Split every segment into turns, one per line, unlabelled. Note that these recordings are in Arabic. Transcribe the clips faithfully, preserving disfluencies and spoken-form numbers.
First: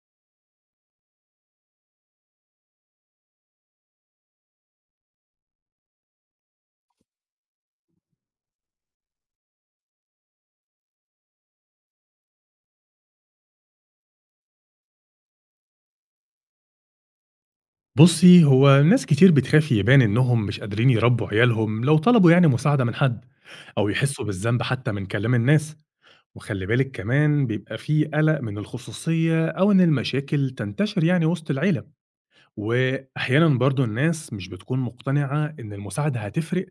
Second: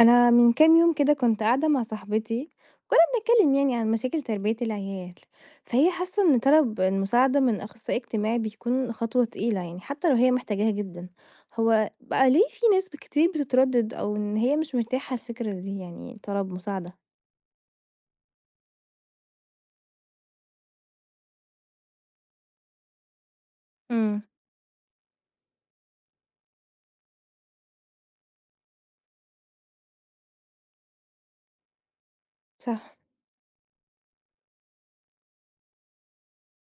أنا من كام يوم كده كنت قاعدة مع صاحبتي. كنا بنتكلم يعني عن مشاكل تربية العيال. فهي حاسة إن طلب المساعدة من أخصائي اجتماعي بيكون خطوة تقيلة، يعني حتى لو هي محتاجاها جدا. هو بقى ليه في ناس كتير بتتردد أو إن هي مش مرتاحة الفكرة دي، يعني طلب مساعدة؟
بُصّي، هو ناس كتير بتخاف يبان إنهم مش قادرين يربّوا عيالهم لو طلبوا يعني مساعدة من حد، أو
امم.
يحسّوا بالذنب حتى من كلام الناس، وخلّي بالِك كمان بيبقى في قلق من الخصوصية أو إن المشاكل تنتشر يعني وسط العيلة،
صح.
وأحيانًا برضه الناس مش بتكون مقتنعة إن المساعدة هتفرق،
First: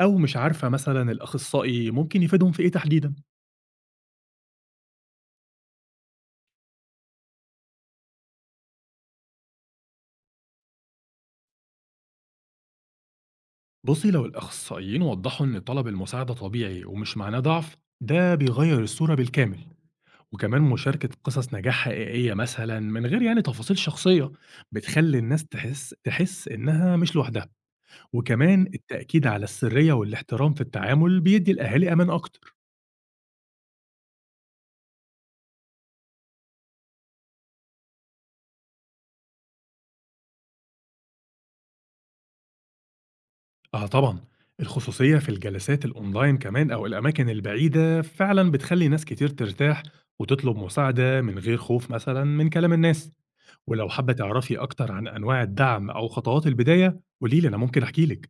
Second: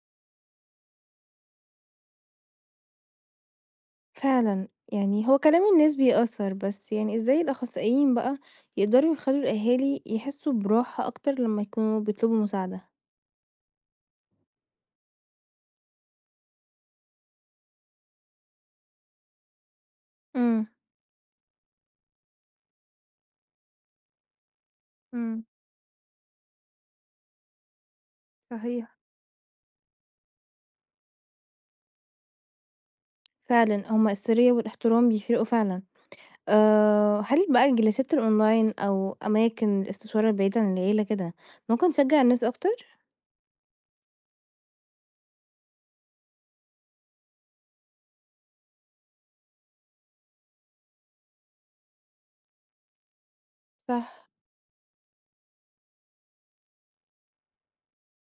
أو مش عارفة مثلًا الأخصائي ممكن يفيدهم في إيه تحديدًا.
فعلا، يعني هو كلام الناس بيأثر، بس يعني إزاي الأخصائيين بقى يقدروا يخلوا الأهالي يحسوا براحة أكتر لما يكونوا بيطلبوا مساعدة؟
بُصّي، لو الأخصائيين وضّحوا إن طلب المساعدة طبيعي ومش معناه ضعف، ده بيغيّر الصورة بالكامل. وكمان
امم.
مشاركة قصص نجاح حقيقية مثلا من غير يعني تفاصيل شخصية بتخلي
امم.
الناس تحس تحس إنها مش لوحدها، وكمان
صحيح.
التأكيد على السرية والاحترام في التعامل بيدي الأهالي أمان أكتر.
فعلًا، هم السرية والاحترام بيفرقوا فعلًا. آآ، هل بقى الجلسات الأونلاين أو أماكن الاستشارة البعيدة عن العيلة كده ممكن تشجع الناس أكتر؟
آه طبعا، الخصوصية في الجلسات الأونلاين كمان أو الأماكن البعيدة فعلا بتخلي ناس كتير ترتاح وتطلب مساعدة من غير خوف مثلا من كلام الناس. ولو حابة
صح،
تعرفي أكتر عن أنواع الدعم أو خطوات البداية قوليلي، أنا ممكن أحكيلك.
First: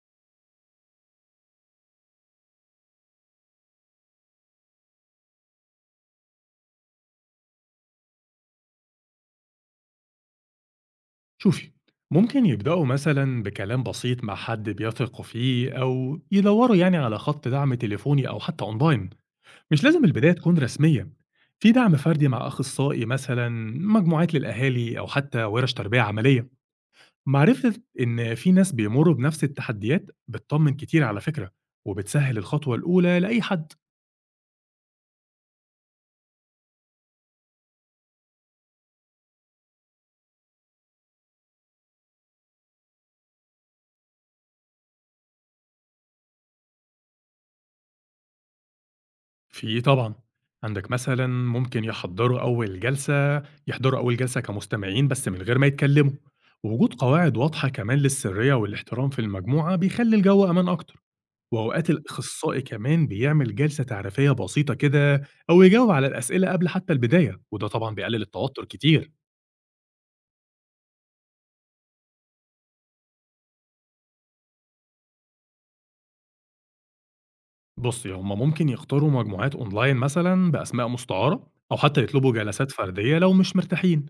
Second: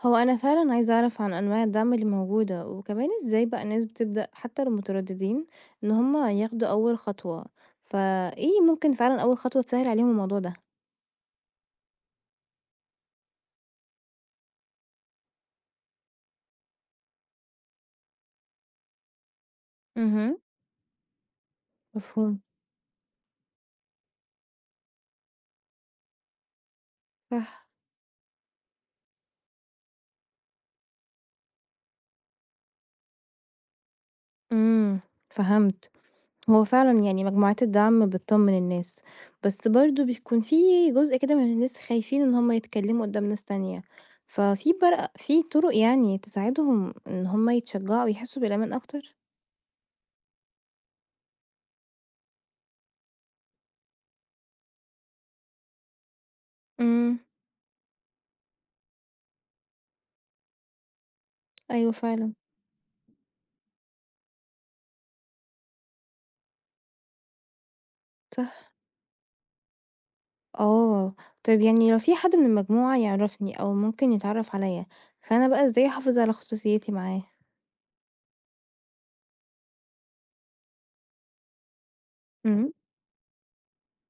هو أنا فعلًا عايزة أعرف عن أنواع الدعم اللي موجودة، وكمان إزاي بقى الناس بتبدأ حتى لو مترددين إن هم ياخدوا أول خطوة، فإيه ممكن فعلًا أول خطوة تسهل عليهم الموضوع ده؟
شوفي، ممكن يبدأوا مثلا بكلام بسيط مع حد بيثقوا فيه أو يدوروا يعني على خط دعم تليفوني أو حتى أونلاين. مش لازم البداية
اهم.
تكون رسمية. في دعم فردي
مفهوم.
مع أخصائي مثلا، مجموعات للأهالي أو حتى ورش تربية عملية.
صح.
معرفة إن في ناس بيمروا بنفس التحديات بتطمن كتير على فكرة، وبتسهل الخطوة الأولى لأي حد.
إمم. فهمت. هو فعلًا يعني مجموعات الدعم بتطمن الناس، بس برضه بيكون في جزء كده من الناس خايفين إن هُم يتكلموا قدّام ناس تانية، ففي برق في طرق يعني تساعدهم إن هُم يتشجعوا ويحسوا بالأمان أكتر؟
في طبعًا، عندك مثلًا ممكن يحضّروا أول جلسة يحضروا أول جلسة كمستمعين بس من غير ما يتكلموا، ووجود
إمم.
قواعد واضحة كمان للسرية والاحترام في المجموعة بيخلّي الجو أمان أكتر، وأوقات
أيوه فعلًا.
الأخصائي كمان بيعمل جلسة تعريفية بسيطة كده أو يجاوب على الأسئلة قبل حتى البداية، وده طبعًا بيقلل التوتر
صح.
كتير.
آه. طيب يعني لو في حد من المجموعة يعرفني أو ممكن يتعرف عليَّ، فأنا بقى إزاي أحافظ على خصوصيتي معاه؟
بُصّي، هم ممكن يختاروا مجموعات أونلاين مثلًا بأسماء مستعارة أو حتى يطلبوا
إمم.
جلسات فردية لو مش مرتاحين.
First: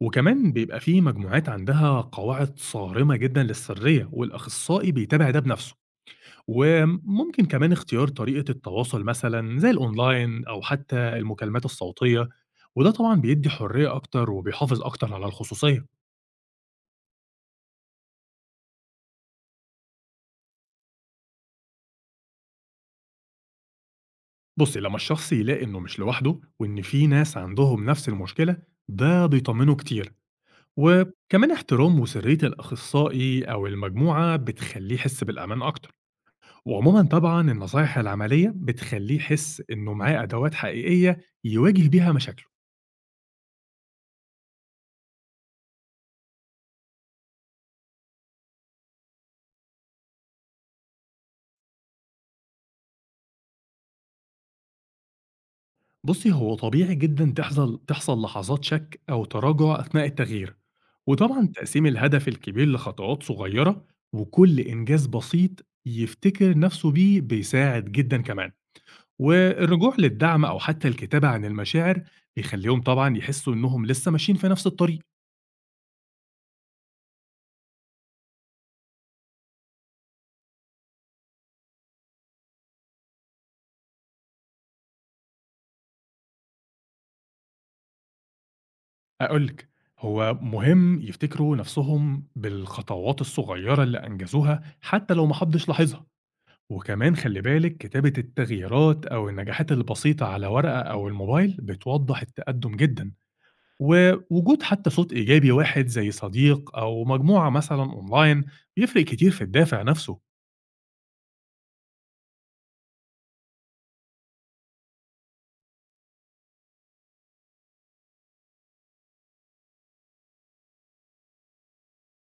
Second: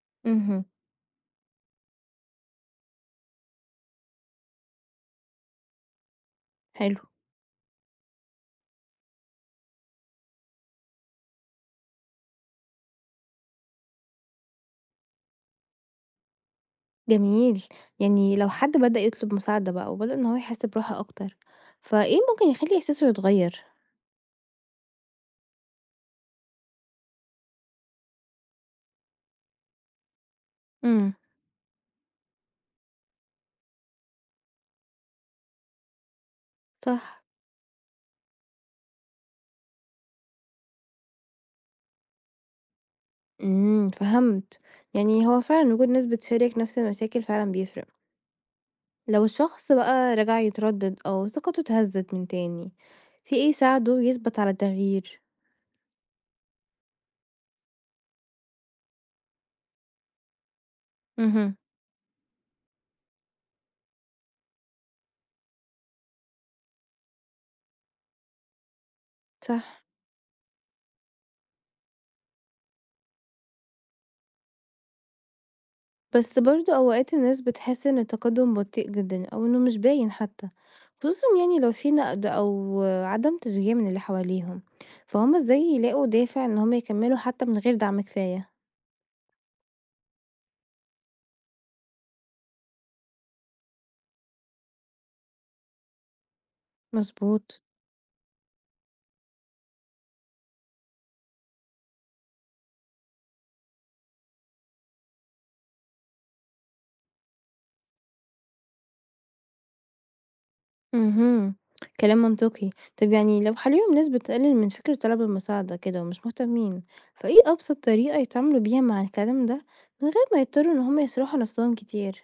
وكمان
اهم.
بيبقى في مجموعات عندها قواعد صارمة جدا للسرية، والأخصائي بيتابع ده بنفسه.
حلو.
وممكن كمان اختيار طريقة التواصل مثلا زي الأونلاين أو حتى المكالمات الصوتية، وده طبعا بيدي حرية أكتر وبيحافظ أكتر على الخصوصية.
جميل، يعني لو حد بدأ يطلب مساعدة بقى وبدأ إن هو يحس براحة أكتر، فإيه ممكن يخلي إحساسه يتغير؟
بصي، لما الشخص يلاقي إنه مش لوحده وإن في ناس عندهم نفس المشكلة، ده بيطمنه كتير.
امم.
وكمان احترام وسرية الأخصائي أو المجموعة بتخليه يحس بالأمان أكتر. وعمومًا
صح.
طبعًا النصايح العملية بتخلّيه يحس إنه معاه أدوات حقيقية يواجه بيها مشاكله.
امم. فهمت. يعني هو فعلا وجود ناس بتشارك نفس المشاكل فعلا بيفرق، لو الشخص بقى رجع يتردد أو ثقته اتهزت من تاني، في إيه يساعده يثبت على التغيير؟
بُصّي، هو طبيعي جدًا تحصل تحصل لحظات شك أو تراجع أثناء التغيير، وطبعًا
امم.
تقسيم الهدف الكبير لخطوات صغيرة وكل إنجاز بسيط يفتكر نفسه بيه بيساعد جدًا كمان،
صح.
والرجوع للدعم أو حتى الكتابة عن المشاعر بيخلّيهم طبعًا يحسوا إنهم لسه ماشيين في نفس الطريق.
بس برضه أوقات الناس بتحس إن التقدم بطيء جدًا أو إنه مش باين حتى، خصوصًا يعني لو في نقد أو عدم تشجيع من اللي حواليهم، فهُم إزاي يلاقوا دافع إن هُم يكمّلوا حتى من غير دعم كفاية؟
هاقول لِك، هو مهم يفتكروا نفسهم بالخطوات الصغيّرة اللي أنجزوها حتى لو ما حدش لاحظها، وكمان خلّي
مضبوط.
بالِك كتابة التغييرات أو النجاحات البسيطة على ورقة أو الموبايل بتوضّح التقدّم جدًا، ووجود حتى صوت إيجابي واحد زي صديق أو مجموعة مثلًا أونلاين بيفرق كتير في الدافع نفسه.
اهم. كلام منطقي. طب يعني لو حواليهم ناس بتقلل من فكرة طلب المساعدة كده ومش مهتمين، فإيه أبسط طريقة يتعاملوا بيها مع الكلام ده من غير ما يضطروا إن هُم يصرحوا نفسهم كتير؟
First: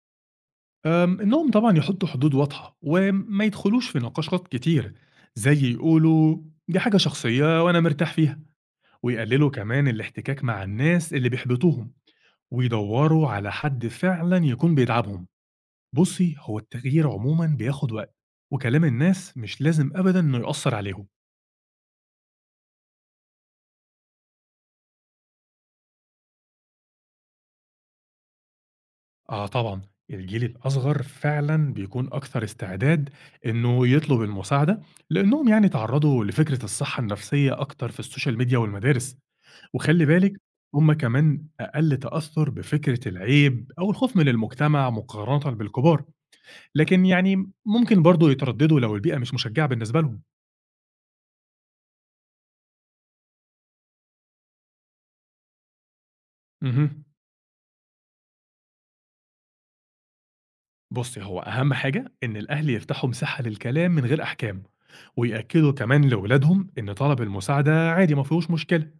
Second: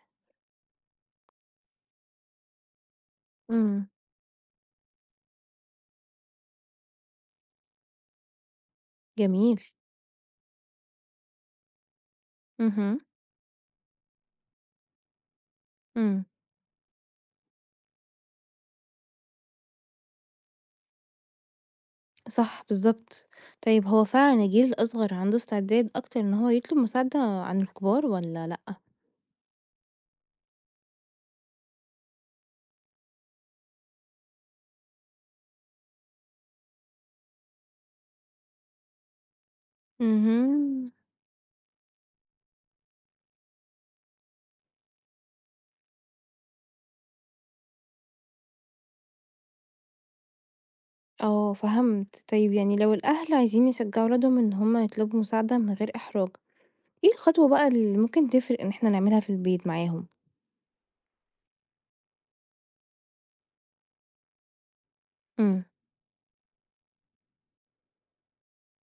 آمم، إنهم طبعًا يحطّوا حدود واضحة وما
إمم.
يدخلوش في نقاشات كتير، زي يقولوا دي حاجة شخصية وأنا مرتاح فيها. ويقللوا
جميل.
كمان الاحتكاك مع الناس اللي بيحبطوهم،
اهم.
ويدوروا على حد فعلا يكون بيدعمهم.
إمم.
بصي، هو التغيير عموما بياخد وقت، وكلام الناس مش لازم ابدا انه يأثر عليهم.
صح بالضبط. طيب هو فعلًا الجيل الأصغر عنده استعداد أكتر إن هو يطلب مساعدة عن الكبار والّا لأ؟
اه طبعا، الجيل الاصغر فعلا بيكون اكثر استعداد انه يطلب المساعده، لانهم يعني تعرضوا لفكره الصحه النفسيه اكتر في السوشيال ميديا والمدارس. وخلي بالك،
اهم.
هم كمان اقل تاثر بفكره العيب او الخوف من المجتمع مقارنه بالكبار، لكن يعني ممكن برضه يترددوا لو البيئة مش مشجعة بالنسبة لهم.
آه فهمت. طيب يعني لو الأهل عايزين يشجعوا ولادهم إن هم يطلبوا مساعدة من غير إحراج،
اهم.
إيه الخطوة بقى اللي ممكن تفرق إن إحنا نعملها في البيت معاهم؟
بُصّي، هو أهم حاجة إن الأهل يفتحوا مساحة للكلام من غير أحكام،
إمم.
ويأكدوا كمان لولادهم إن طلب المساعدة عادي ما فيهوش مشكلة.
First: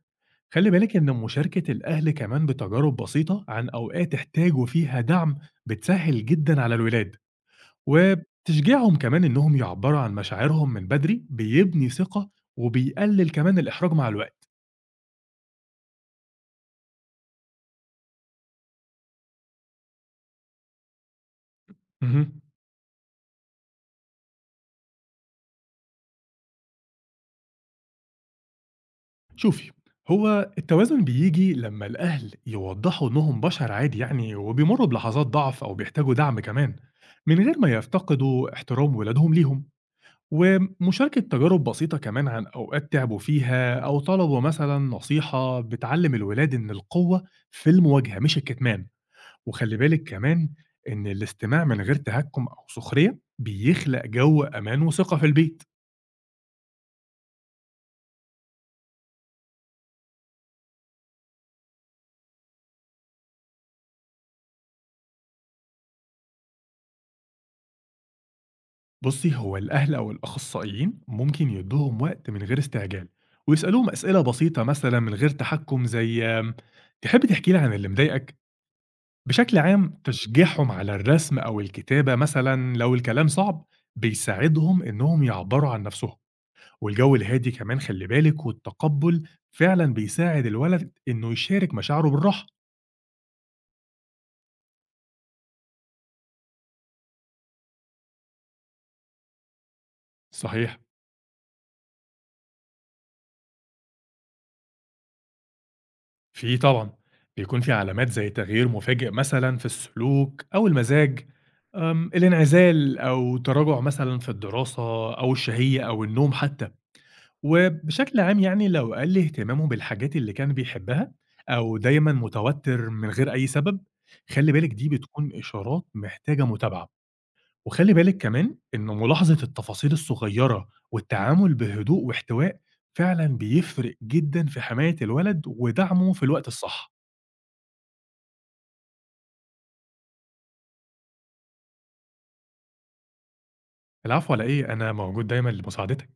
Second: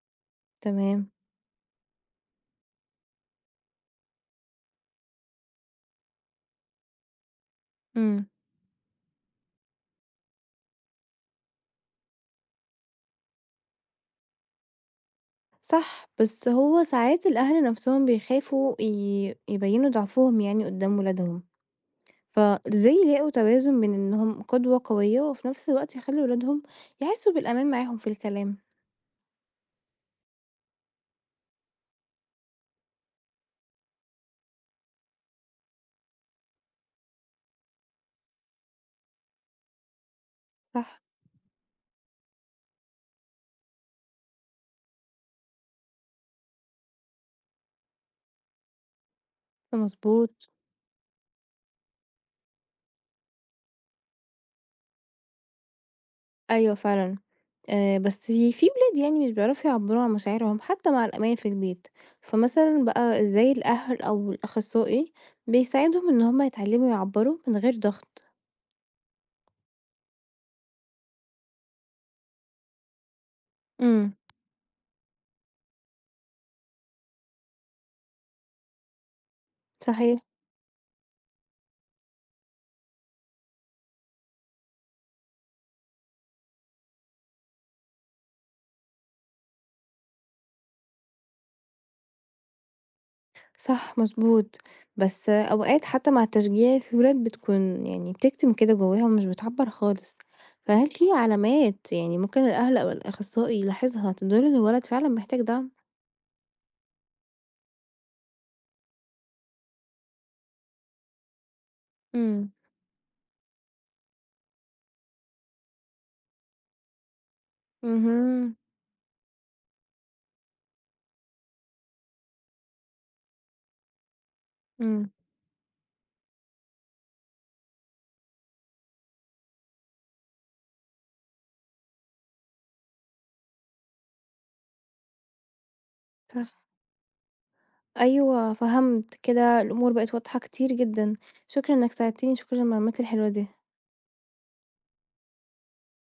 خلّي بالِك
تمام.
إن مشاركة الأهل كمان بتجارب بسيطة عن أوقات احتاجوا فيها دعم بتسهّل جدًا على الولاد،
إمم.
وتشجيعهم كمان إنهم يعبّروا عن مشاعرهم من بدري بيبني ثقة وبيقلل كمان الإحراج مع الوقت.
صح، بس هو ساعات الأهل نفسهم بيخافوا ي يبيّنوا ضعفهم يعني قدّام ولادهم.
اهم.
فإزاي يلاقوا توازن بين إنهم قدوة قوية وفي نفس الوقت يخلّوا ولادهم يحسّوا بالأمان معاهم في الكلام؟
شوفي، هو التوازن بيجي لما الأهل يوضحوا إنهم بشر عادي يعني وبيمروا بلحظات ضعف أو بيحتاجوا دعم كمان من غير ما يفتقدوا احترام ولادهم ليهم.
صح.
ومشاركة تجارب بسيطة كمان عن أوقات تعبوا فيها أو طلبوا مثلا نصيحة بتعلم الولاد إن القوة في المواجهة مش الكتمان. وخلي بالك
مضبوط.
كمان إن الاستماع من غير تهكم أو سخرية بيخلق جو أمان وثقة في البيت.
أيوه فعلًا. آآ بس في في ولاد يعني مش بيعرفوا يعبّروا عن مشاعرهم حتى مع الأمان في البيت، فمثلًا بقى إزاي الأهل أو الأخصائي بيساعدهم إن هُم يتعلّموا يعبّروا من غير ضغط؟
بُصّي، هو الأهل أو الأخصائيين ممكن يدّوهم وقت من غير استعجال، ويسألوهم
إمم.
أسئلة بسيطة مثلًا من غير تحكُّم، زي آمم، "تحب تحكي لي عن اللي مضايقك؟" بشكل عام
صحيح.
تشجيعهم على الرسم أو الكتابة مثلًا لو الكلام صعب، بيساعدهم إنهم يعبّروا عن نَفْسهم، والجو الهادي كمان خلّي بالِك والتقبُّل فعلًا بيساعد الولد إنه يشارك مشاعره بالراحة.
صح مضبوط، بس أوقات حتى مع التشجيع في ولاد بتكون يعني بتكتم كده جواها ومش بتعبّر خالص،
صحيح.
فهل في علامات يعني ممكن الأهل أو الأخصائي يلاحظها تدل إن الولد فعلًا محتاج دعم؟
في طبعًا، بيكون في علامات زي تغيير مفاجئ مثلًا في السلوك أو المزاج، آمم،
امم.
الانعزال أو تراجع مثلًا في الدراسة أو الشهية أو النوم حتى. وبشكل عام
اهم.
يعني لو قَل اهتمامه بالحاجات اللي كان بيحبها أو دايمًا متوتر من غير أي سبب، خلّي بالِك دي
امم.
بتكون إشارات محتاجة متابعة. وخلّي بالِك كمان إن ملاحظة التفاصيل الصغيرة والتعامل بهدوء واحتواء فعلًا بيفرق جدًا في حماية الولد ودعمه في الوقت
صح.
الصح.
أيوه فهمت كده الأمور بقت واضحة كتير جدًا، شكرًا إنك ساعدتني، شكرًا على المعلومات الحلوة دي.
العفو على إيه، أنا موجود دايمًا لمساعدتك.